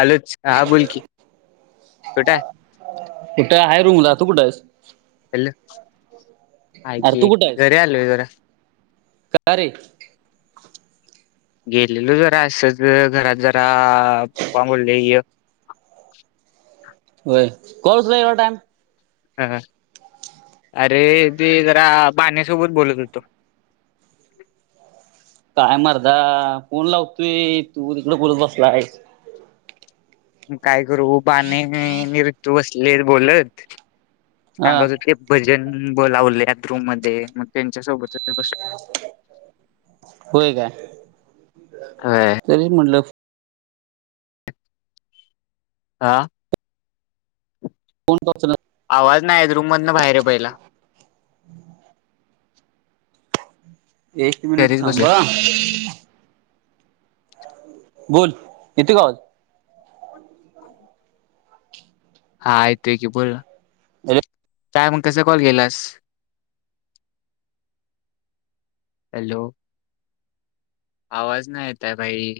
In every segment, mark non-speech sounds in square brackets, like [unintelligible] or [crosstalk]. आलोच. हा बोल की कुठं आहे कुठं हाय रूमला तू कुठं आहेस? हॅलो, हाय अरे तू की कुठं आहेस घरी आलोय जरा का रे? गेलेलो जरा असंच घरात जरा पप्पा बोलले य व्हय [unintelligible] हां हां अरे ते जरा बाण्यासोबत बोलत होतो. काय मरदा फोन लावतुय तू तिकडं बोलत बसलाय. काय करू बाने नि ऋतु बसलेत बोलत, हा सांगत होते. भजन बोलावल्यात रूम मध्ये मग त्यांच्यासोबत होय काय होय तरीच म्हटलं फोन हा फोन का उचलत आवाज नाय येत रूममधनं बाहेर ये पहिला एक मिनिट घरीच थांब बसलोय हां बोल येतोय का आवाज? हा येतोय की बोल. [unintelligible] काय मग कसा कॉल केलास? हॅलो! आवाज नाही येतये भाई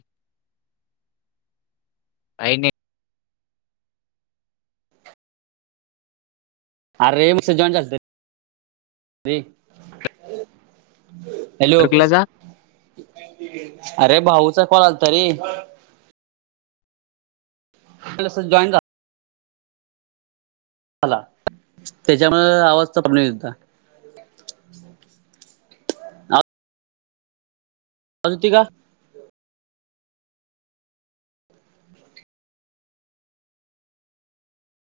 काही नाही अरे नुसत जॉइन हॅलो? नेटवर्कला जा अरे भाऊचा कॉल आलता रे. [unintelligible] जॉईन झा मला त्याच्यामुळ आवाजचा प्रोब्लेम यालता. आलती का [unintelligible]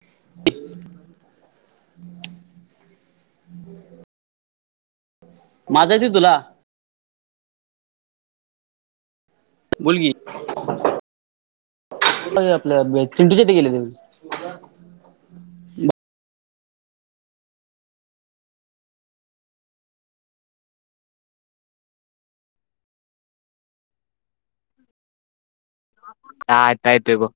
[unintelligible] [inaudible] माझा येतोय तुला बोल की, आपल [unintelligible] चिंटू गेले [unintelligible] [inaudible] हा, आता येतोय बघ.